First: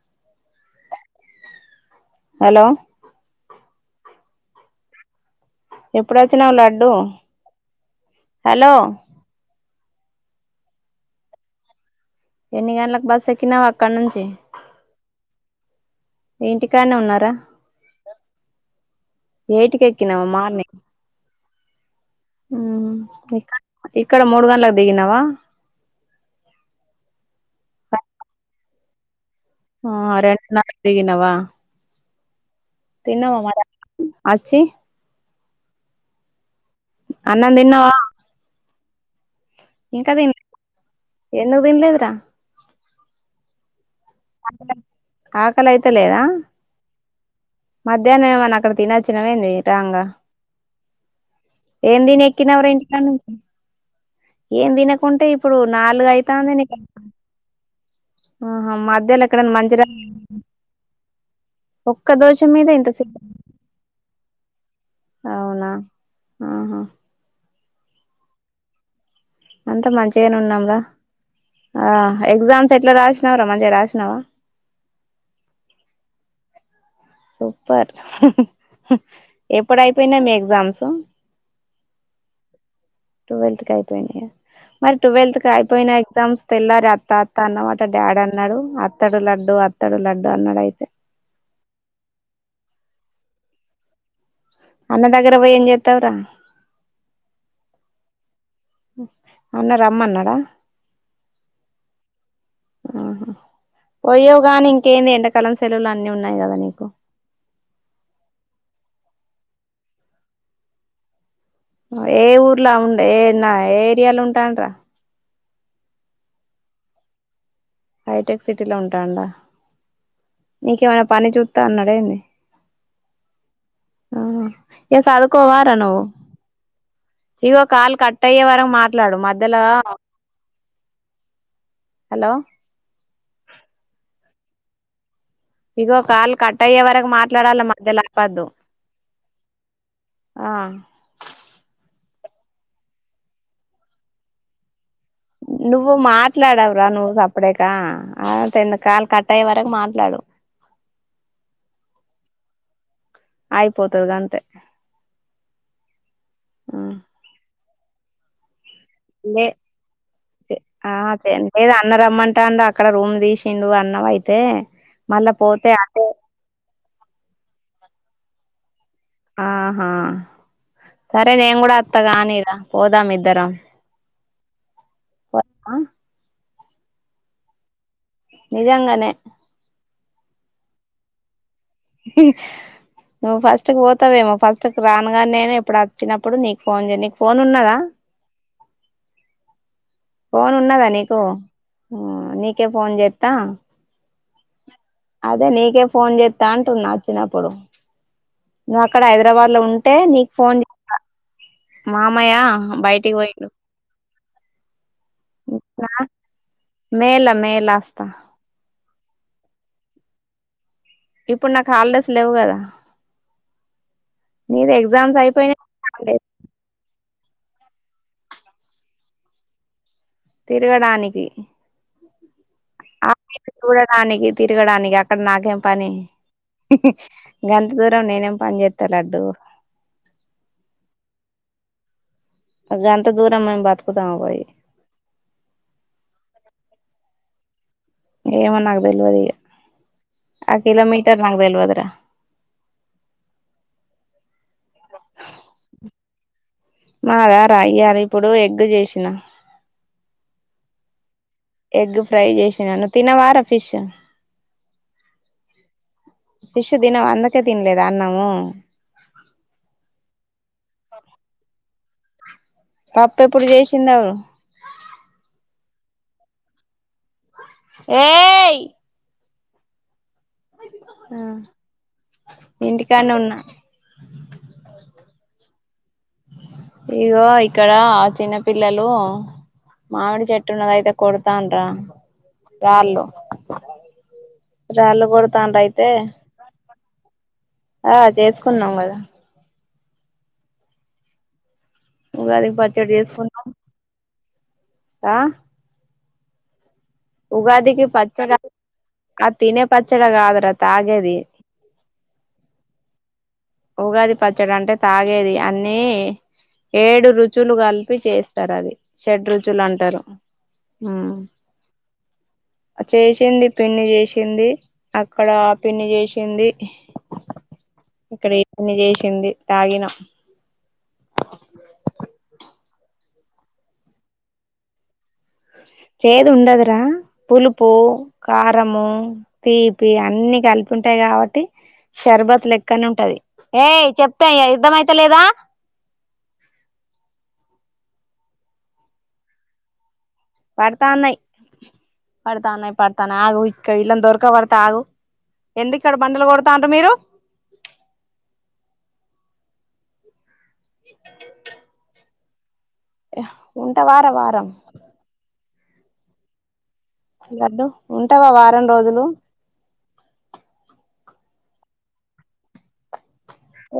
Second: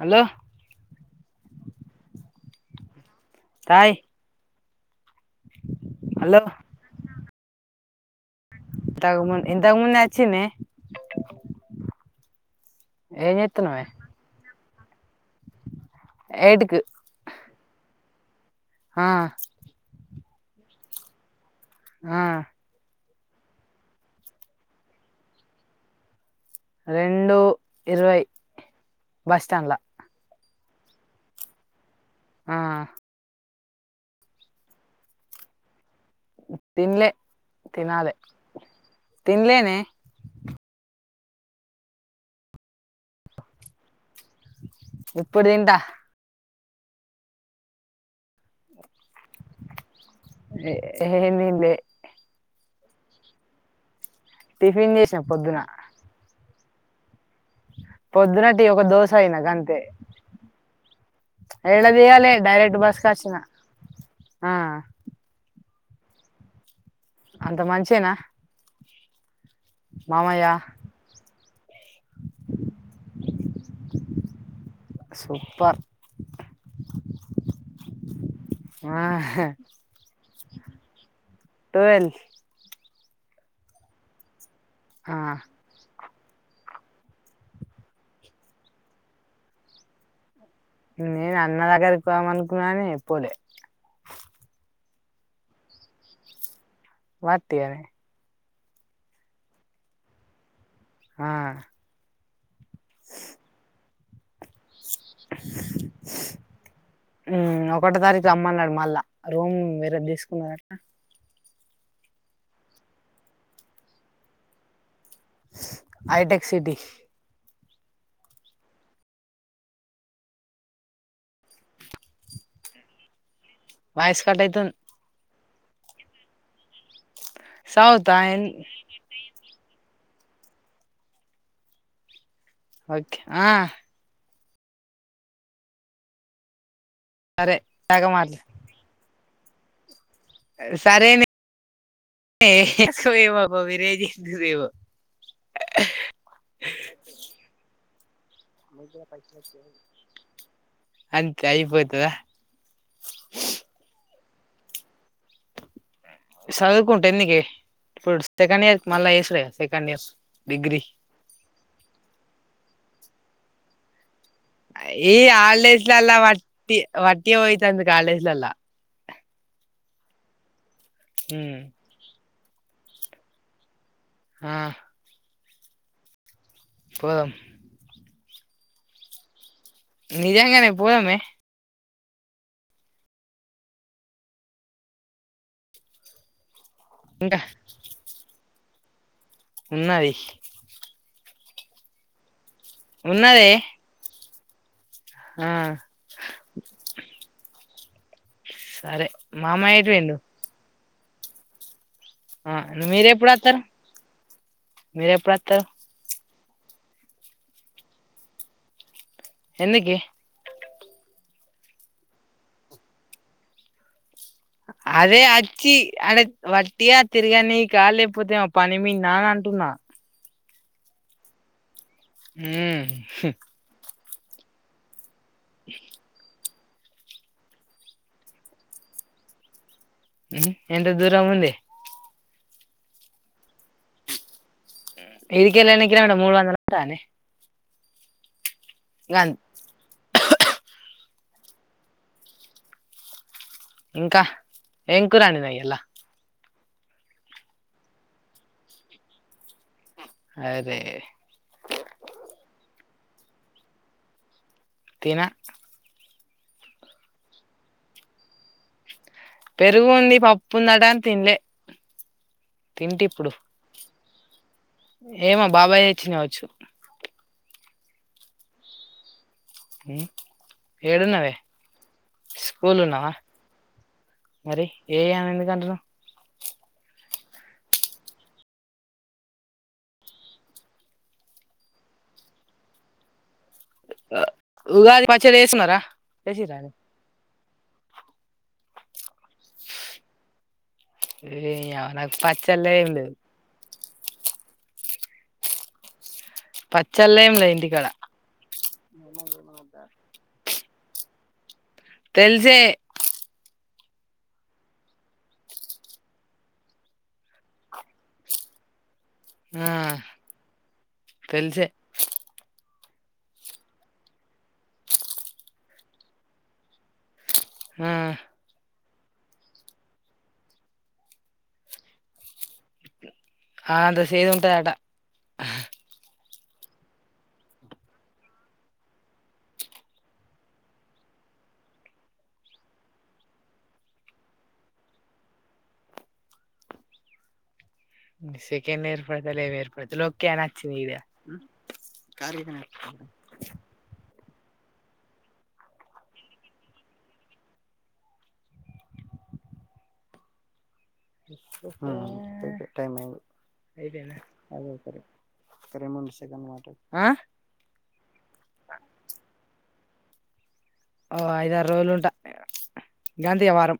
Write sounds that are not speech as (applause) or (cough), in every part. Hello hello hi ఎప్పుడోచ్చినవ్ laddu hello తగ్ మున్ ఇంతక్ ముందే అచ్చినే ఎన్ని గంట్లక్ బస్ ఎక్కినవ్ అక్కడ్ నుంచి ఎయిట్ ఏంటికానే ఉన్నారా హా కినవా మార్నింగ్ ఆ ఉహుహ్ ఇక్కడ మూడ్ గండ్లకు దిగినావా రెండు ఇరవై బస్ స్టాండ్ల ఆ రెండు నార్క్ దిగినవా ఆ తిన్నవా మరీ అనమ్ ఆచ్చి తిన్లే అన్నం తిన్నావా తినాలే తిన్లేనే ఎందుగ్ దిన్లేద్ రా ఇప్పుడు తింటా ఆకలైత లేదా మధ్యాహ్నం ఏమన్నా అక్కడ తినొచ్చినవేంది రాంగా ఏం తిన్లే ఏం తిని ఎక్కినావ్ ర ఇంటికా నుంచి ఏం టిఫిన్ చేసిన తినకుంటే ఇప్పుడు పొద్దున నాలుగు అయితంది (unintelligible) పొద్దున టీ ఆహా ఒక దోశ మధ్యలో అయినా ఎక్కడ గంతే మంచిరాయి ఏడ ఒక్క తీయాలే దోశ మీద డైరెక్ట్ ఇంత బస్ సేపు కచ్చిన ఆ అవునా ఆహా అంత మంచేనా అంత మంచిగనే మామయ్య ఉన్నాంరా ఆ ఎగ్జామ్స్ ఎట్లా రాసినావురా మంచిగా రాసినావా సూపర్ సూపర్ ఆ ఎప్పుడు అయిపోయినాయి మీ ఎగ్జామ్స్ టెన్త్ టువెల్త్ కి అయిపోయినాయా మరి టువెల్త్ కి అయిపోయినాయ్ సంస్ తెల్లారి అత్త అత్త అన్నవట డాడీ అన్నాడు వత్తడు లడ్డు వత్తడు లడ్డు అన్నాడు అయితే నేను అన్న దగ్గరకు పోదము అనుకున్నా గాని పోలె అన్న దగర పోయి ఏం చెతవురా వాతియ్యవే అన్న రమ్మన్నాడా ఆ ఆహ పోయ్యోగాని కేంది ఎండకాలం సెలవులు అన్ని ఉన్నాయి కదా నీకు రోమ్ వేరేది తీసుకున్నారట ఏ ఊర్లో ఉండే ఏ నా ఏ ఏరియాలో ఉంటారంటారా హై టెక్ సిటీ హైటెక్ సిటీలో ఉంటాండా నీకేమైనా పని చూతాన్నడేంది వాయిస్ కట్ అయితుం కో వార నువ్వు ఇగో కాల్ సౌత్ ఆ కట్ అయ్యే వరకు మాట్లాడు మద్ ధ్యలా హలో ఓకే ఆ ఇగో కాళ్ళు కట్ అయ్యే వరకు సరే మాట్లాడాల మధ్యలో ఇలాగ మాట్లా అపద్దు సరేనే ఎక్కువ ఇవ్వకు విరేజింతదేమో నువ్వు మాట్లాడవ్రా నువ్వు సప్డకా ఆ టెన్ కాల్ కట్టయ్యే వరకు మాట్లాడు అంతే అయిపోతదా ఆయిపోతదిగంతే చదువుకుంటే ఎందుకే ఇప్పుడు సెకండ్ ఇయర్ మళ్ళా వేసుడే లే కదా సెకండ్ ఇయర్ డిగ్రీ ఆ చెయండి లేదు అన్న రమ్మంటాడు అక్కడ రూమ్ విషిండు అన్న వయ్ ఈ హల్డేస్లలా వట్టి వట్టి అయితంది కాలేజెలలో ఆహా సరే నేను మ్మ్ కూడా వత్తగాని పోదాం ఇద్దరం ఆ పో ఆ పోదాం నిజంగానే నిజంగానే పోదమే నువ్వు ఫస్ట్ కు పోతావేమో ఫస్ట్ రానుగా నేను ఇప్పుడు వచ్చినప్పుడు నీ ఫోన్ జేయానికి నీకు ఫోన్ ఇంకా ఉన్నదా ఉన్నది ఫోన్ ఉన్నాదా నీకు నీ కె ఫోన్ చేతా ఉన్నదే అదే ఆ నీకే నీకే ఫోన్ చేస్తా అంటున్న ఆచ్చినప్పుడు నువ్వు అక్కడ సరే హైదరాబాద్ లో మామయ్య ఎటు ఉంటే పోయిండు నీకు ఫోన్ మామయ ఆ బయటికి మీరెప్పుడు పోయిడు వత్తరు మీరెప్పుడు వత్తరు మేళ మేళ వస్తా ఎందుకే ఇప్పుడు నాకు హాలిడేస్ లేవు కదా నీది ఎగ్జామ్స్ అదే అచ్చి అయిపోయినా అడే వట్టి తిరగా నీకా లేకపోతేమ పని మీ నా అ అంటున్నా తిరగడానికి హు డానికి తిరగడానికి అక్కడ నాకేం పని గంత దూరం నేనేం పని చేస్తాలడ్డు ఎంత దూర ముంది ఇ అంత దూరం మేము బతుకుతాం పోయి ఇదికేలి కిలోమీటర్లు మూడు వందల ఉంటా ఏమన్గదల్వ అదిగ ఆకలా మీ నాగ్తెల్వద్ర ఇంకా ఏం కూర వండినావు ఇయ్యాల మాద రా అయ్యారు ఇప్పుడు ఎగ్ చేసిన అరే ఎగ్ ఫ్రై చేసి నన్న తిన వార ఫిష్ తీనా పిశు దినవ అందకే తినలేదు అన్నాము పెరుగు ఉంది పప్పు ఉందటని తినలే పప్పు ఎప్పుడు చేసిందివ్వ ఏమ బాబాయ్ తెచ్చిండు కావచ్చు ఏయ్ హు ఏడున్నావే స్కూలున్నావా ఇంటికాన్నే ఉన్నా మరి ఏను ఎందు కంతున్నవ్ ఇగో ఇక్కడ చిన్నపిల్లలు మామిడి చెట్టున్నదైతే కొడతానరా రార్లు ఉగాది రాళ్ళు పచ్చడి కొడతాన్లు వేసున్నారా అయితే చేసిరా ఆ చేసుకున్నాం కదా ఏధీ ఉగాదికి పచ్చడి చేసుకున్నాం పచ్చళ్ళ ఏం లేదు ఉగాదికి ఇంటికాడ పచ్చ ఆ తినే పచ్చడాగా అ్రత ఆగేది తెలిసే ఉగాది పచ్చడి అంటే తాగేది అన్ని ఏడు రుచులు కలిపి చేస్తారు అది షెడ రుచులు ఆ అంటారు తెలిసే చేసింది పిన్ని చేసింది అక్కడ ఆ పిన్ని చేసింది ఆ ఇక్కడ ఏపిన్ని చేసింది తాగిన ఆ అంతా సేదు ఉంటాయాట అ సేదు ఉండదురా పులుపు కారంము తీపి అన్ని కలిపి ఉంటాయి కాబట్టి షర్బత్ లెక్కనే ఉంటది ఏ చెప్దేఅర్ధం అయితే లేదా సకండ్ ఏర్ పడుతా లఏరు పడతాన్నయి పడతాన్నయి పడతాన ఆ ఇక్క ఇల్లా దొర్క పర్తా ఆగు ఎందుకు ఇక్కడ బండలు కొడుతాంటారు మీరు ఉంటావారా ైతేేనా వారం అద సర ేమన్ సకడ్ డు ఉంటావా వారం రోజులు ఓ ఐదారు రోజులు ఉంటా గాంధీ వారం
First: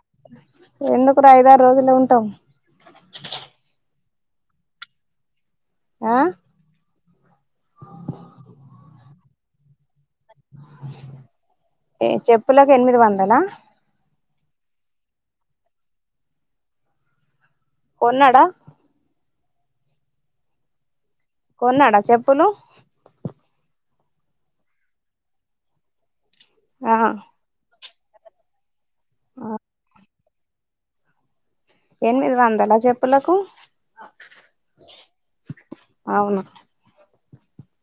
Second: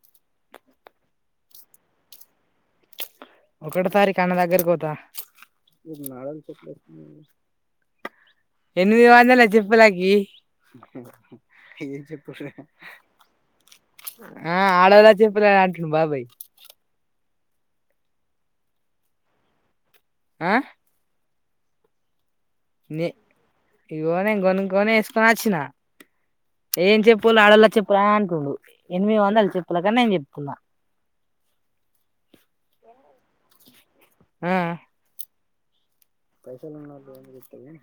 ఎందుకురు ఐదారు రోజులే ఉంటాం ఒకటి తారీఖ అన్న దగ్గరకి పోతా ఆ చెలే ఎనిమిది వందాల చెప్పలాకి ఏం ఏ చెప్పడు చెప్పులకు ఎనిమిది వందలా ఆ ఆడలా చెప్పలే అంటును బాబాయ్ కొన్నాడా ఆ కొన్నాడా చెప్పులు ఇగనేం కొనుొనే వేసుకొని వచ్చిన ఆ ఏం చెప్పులు ఆడళ చెప్పు ప్ర అంటుడు ఎనిమి వందలు చెప్పలే కానీ నేను చెప్తున్నా ఎనిమిది వందల చెప్పులకు అవును పైసలు ఉన్నాు వంద గట్టలే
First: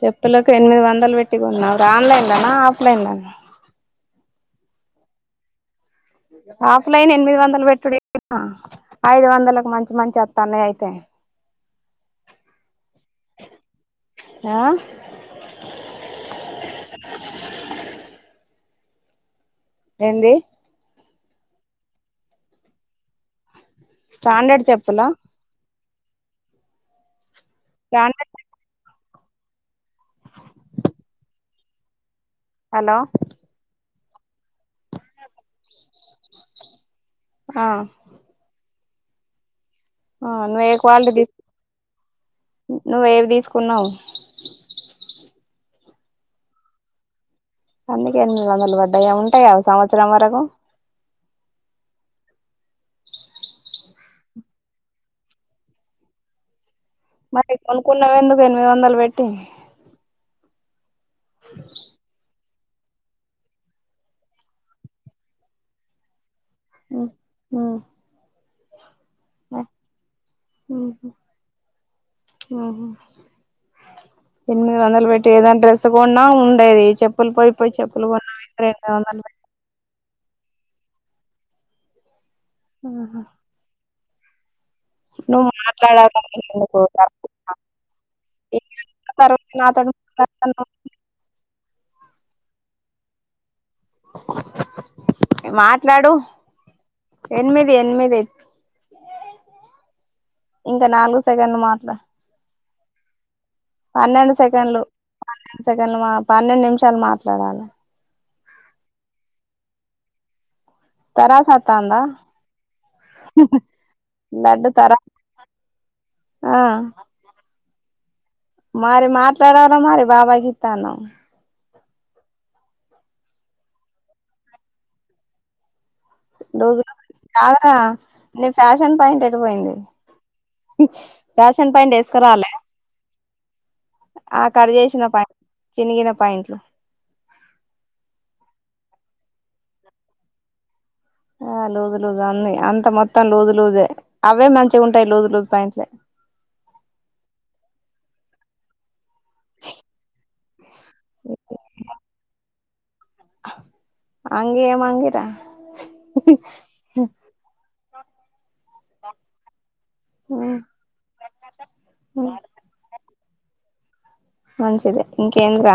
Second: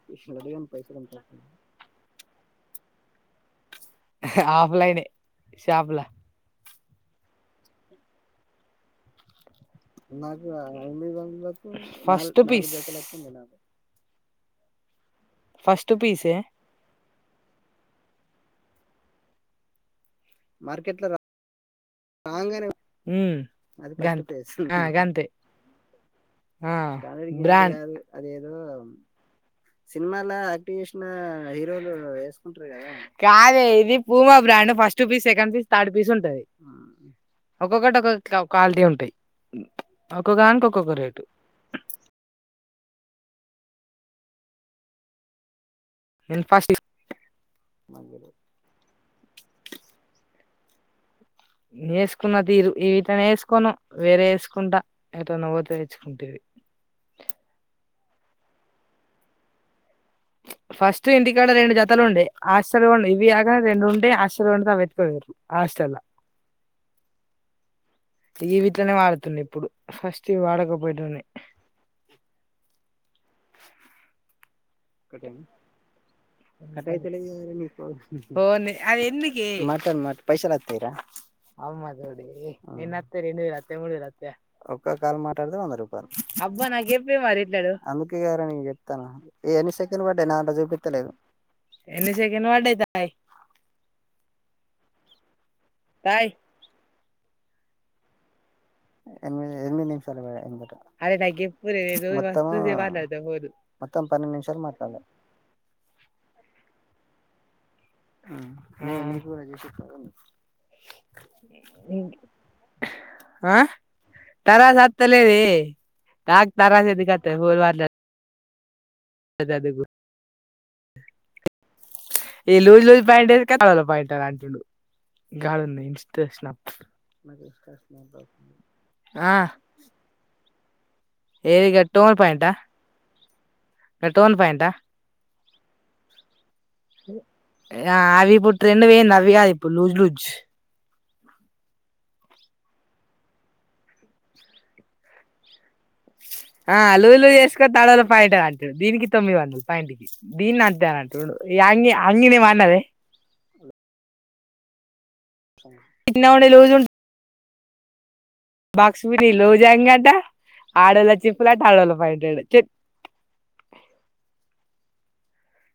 చెప్పులకు ఎనిమిది వందలు పెట్టి ఉన్నావు ఆన్లైన్ లోనా న ఆఫ్లైన్ షాప్ లా ఆఫ్లైన్ ఎనిమిది వందలు పెట్టుడి ఐదు వందల నాకు ఫస్ట్ పీస్ంది నాకు ఆ ఫస్ట్ పీస్ే ఏంది మార్కెట్ లో రా ంత స్టాండర్డ్ చెప్పులా గంత ఆ బ్రాండెడ్ అదేదో సినిమాాల యాక్టివ్ చేసిన హీరోలు వేసుకుంటారు హలో కదాద ఇది భూమా బ్రాడ్ ఫస్ట్ పీ సెకం పీస్ థడ్ పీస్ ఉంటది ఆ ఒక్కొక్కటి ఒకలా ఒకాలటీ ఉంటాయి ఆ ఒక్కొక్కదానికి నువ ఒక్కొక్క వాల్ రేటు దసు నువ్వేవి తీసుకున్నావు ఇన్ఫా సి అందుక ఎనిమిది వందలు పడ్డాయా ఉంటాయా సంవత్సరం వరకు వేసుకున్న తీరు ఇవిటనే వేసుకోను వేరే వేసుకుంటా ఎట నువ్వు తెేచ్చుకుంటేవి మరి కొనుకున్న ఎందుకు ఎనిమిది వందలు పెట్టి ఫస్ట్ ఇంటికాడ రెండు జతలు ఉండే ఆస్టెల్ం ఇవి ఆగ రెండు ఉండే హస్టెల్ ఉంంట అవ ఎత్తుకదిర్ ఆాస్టెల్ ఈ వీట్లనే వాడుతుండ ఇప్పుడు ఫస్ట్ ఇ వాడకపోయటన్ని ఇమి వందలు పెట్టి ఏదానా డ్రెస్ తం అది కొన్నా రెండు వందలు పెట్టి ఎన్నికి మటన్ మటన్ పైసలుతరా అమ్మా నోడి నిన్ అత్తతే రెండు వల అత్తే మూడు వల అత్తతే ఒక్క కాల్ నువ్వు మాట్లాడితే వంద రూపాయలు మాట్లాడాలి అబ్బా ఎందుకు నా చెప్పే మరిట్లా అందుకే గార నేను చెప్తాను తర్వాత ఎన్ని నాతో సెండ్ పడ్డే నా అో చూపట్టలేదు ఎని సకను వాడేతాయి మాట్లాడు తాయ్ ఎనిమిది ఎనిమిది ఎనిమిది నిమిషాలు ఇంకా నాలుగు అరేగ సెకండ్లు మాట్లా పదు పన్నెండు సెకండ్లు పన్నెండు సెకండ్లు మా పన్నెండు నిమిషాలు మాట్లాడాలి తరాసతందా ఆ తరాస్ తరా అత్తలే రీ తాగ ఆ తరాస్ అదికత్ హోల్ మార్ల మరి మాట్లాడవరా మరి బాబాయ్ కి ఇత్తన్నవు ఏ లూజ్ లూజ్ పాయింటు వేసుకున్నాను గాలాల పాయింట్ అంటారు రోజు అవురా నీ ఫ్యాషన్ పాయింట్ ఆ ఎడిపోయింది ఏది ఫ్యాషన్ పాయింట్ గట్టోన్ ఎసుకురాలే ప్యాంటా గట్టోన్ ఆ ప్యాంటా కట్ చేసిన పాయింటు చినిగిన పాయింట్లు ఆ అవి ఇప్పుడు ట్రెండ్ వేయింది అవి కాదు ఇప్పుడు లూజ్ లూజ్ ఆ లోజు లుజు అన్నీ అంత మొత్తం లోజు లోజే అవే మంచిగా ఉంటాయి లోజు లోజు పంట్లే ఆ లుజు చేసుకో తడలు పైట అంట దీనికి తొమ్మిది వందలు పైంటికి దీన్ని అంటే అంగీని ఏమో అన్నది అంగీ ఏమన్లే చిన్నగా ఉండే లోజు అ బాక్స్ మీడి లుజు అంగి ఆడోళ్ళ చెప్పులు అట్ట ఆడళ్ళ పాయింట్లు మంచిద ఇంకేంద్రా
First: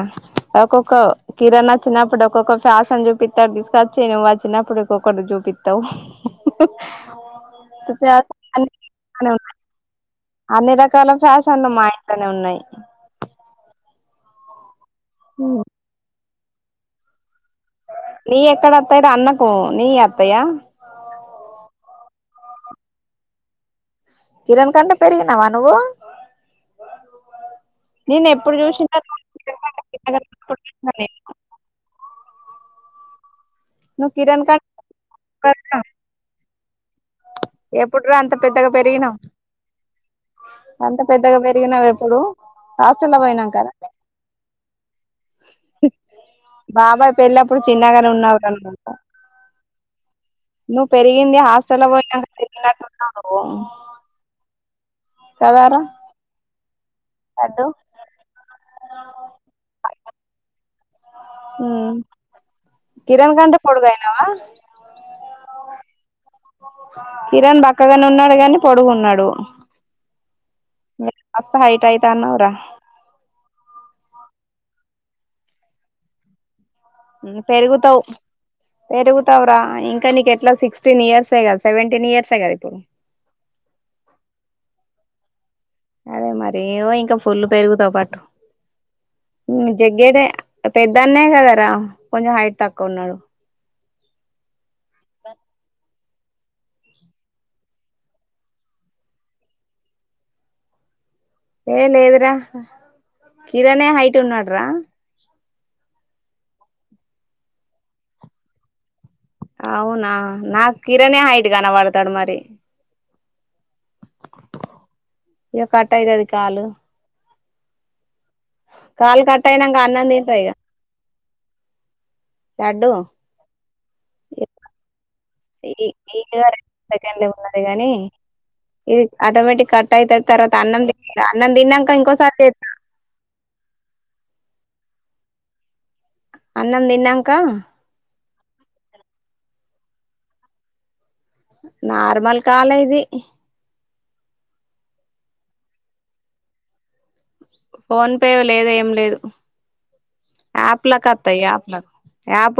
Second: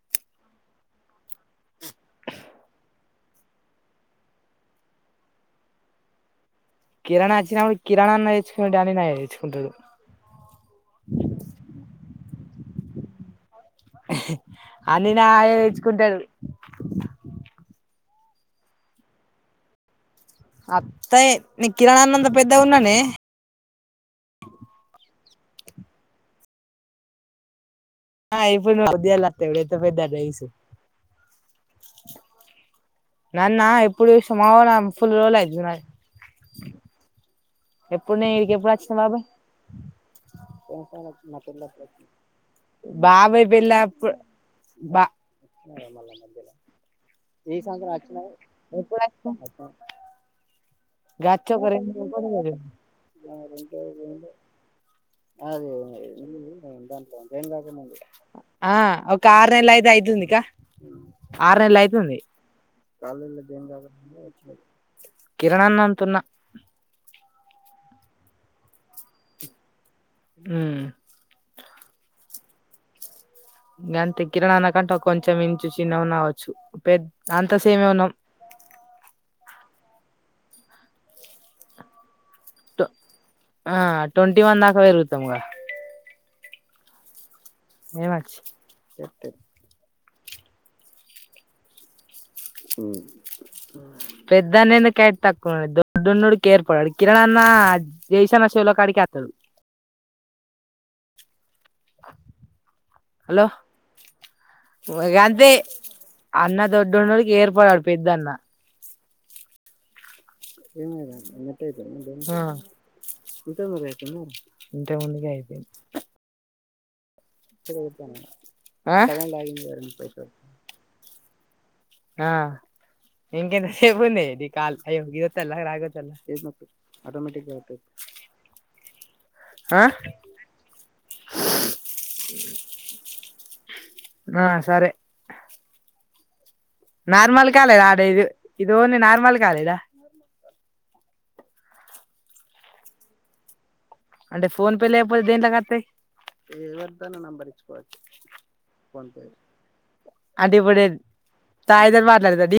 ఒక్కొక్క కిరాణా వచ్చినప్పుడు ఒక్కొక్క ఫ్యాషన్ చూపిస్తాడు కాచ్చ వాచ్చినప్పుడే కొక్కడ చూపిద్దతవు కిరాణా వచ్చినప్పుడు కిరాణా నేర్చుకునేడు అని నేర్చుకుంటాడు అన్ని రకాల ఫ్యాషన్లు మా ఇంట్లోనే ఉన్నాయి అన్ని నా తేచ్చుకుంటాడు నీ ఎక్కడ అత్తాయిర అన్నకు నీ అత్తాయి నీ కిరాణా అన్న అంతా ఆపెద్ద ఉన్నానే కిరణ్ కంట పెరిగినవా నువ్వు నేను ఆ ఎప్పుడు ఇప్పుడు నువ్వు చూసిన ఉద్యాలు వస్తాయి ఇప్పుడు కిరణ్ ఎంత కంటే పెద్ద చిన్నగా రైస్ ఉన్నావ్ అనుకున్న టీవీ సౌండ్ నాన్న ఎప్పుడు చూసినవు ఫుల్ రోజులు ఎప్పుడురా ఎప్పుడు అంత నీను ఏడికి పెద్దగా ఎప్పుడు వచ్చినా పెరిగినావు బాబాయ్ అంత పెద్దగా పెరిగినావు ఎప్పుడు హాస్టల్లో బాబాయ్ పోయినాం కదా పెళ్లెప్పుడు బా మళ మధ్యలో బాబాయ్ పెళ్ళప్పుడు ఈ సంవత్సరం చిన్నగానే ఉన్నావు రా వచ్చిన నువ్వు కథ నువ్వు పెరిగింది హాస్టల్ రెండు సంవత్సరాలు గట్టు ఉన్నాను నువ్వు అదే కదారా ఉ అంత లడ్డు ఉండి ఆ ఒక ఆరు నెల అయితే అయితుంది క ఆరు నెలల ఉమ్ అయితుంది కిరణ్ కంట పడుగాయినావా కిరణాన్న అతున్న కిరణ్ బక్కగానే ఉన్నాడు కాని పొడుగున్నాడు ఉమ్ మీరు కాస్త హైట్ అవుత అన్నావురా ఇంక అంతే కిరణా అన్నకంటే కొంచెం ఇంచు చిన్నగ ఉన్న కావచ్చు పెద్ద అంత సేమే పెరుగుతావ్ ఉన్నాం పెరుగుతావరా ఇంకా నీక ఎలా సిక్టీన్ ఇయర్స్ కదా సెవెంటీన్ ఇయర్స్ ఆ ట్వంటీ వన్ దాకా పెరుగుతాంగా అదే మరే ఇంకా ఫులు పెరుగుతవ్ పాటు ఏమచ్చి తగ్గేది పెద్దన్నయ కదరా కొంచెం హైట్ తక్కువ ఉన్నాడు పెద్దనింద కేట్ తక్కువ దడ్డున్నడికి ఏర్పడాడు కిరణాన్న జైసన్న చెవుల కాడికి అతాడు ఏ లే లేదరా హలో కిరణే హైట్ ఉంన్నాడరా గంతే అన్న దొడ్డుండకి ఏర్పడాడు పెద్ద అన్న అవునా నా కిరణే హైట్ గా కనపడతాడు మరి ఇంత ముందు అయితే మ ఇంత ముందుగా అయితే ఇక కట్ అయితది పెరుగుతన్న కాల్ కట్టయినాంక అన్నం తింటా ఇగ. ఆ లడ్డు ఇంకెంత సేపుంది నీ కాల్? అయ్యో గిదోతల్లా ఈ రాగొత్తల్ల? ఈగ ఏ ఆటోమేటిక్ ఆ కట్ అయితది. తర్వాత అన్నం తిన్ని రా. అన్నం తిన్నంక ఇంకోసారి చెత్తా. నా సరే. అన్నం తిన్నాక నార్మల్ కాల్ ఇద అడేది ఇద. ఇది ఓన్లీ నార్మల్ కాలె ద. నార్మల్ కాలె ఇది. అంటే ఫోన్ పే లేపోతే దేంట్లోకత్తయి? ను నంబర్ ఇచ్చుకోవచ్చు ఫోన్ పే లేదు ఏం లేదు ఫోన్పే అంటే ఇప్పుడు యాప్లకి వత్తాయి యాప్లకు తాయిదరు మాట్లాడ దడి యాప్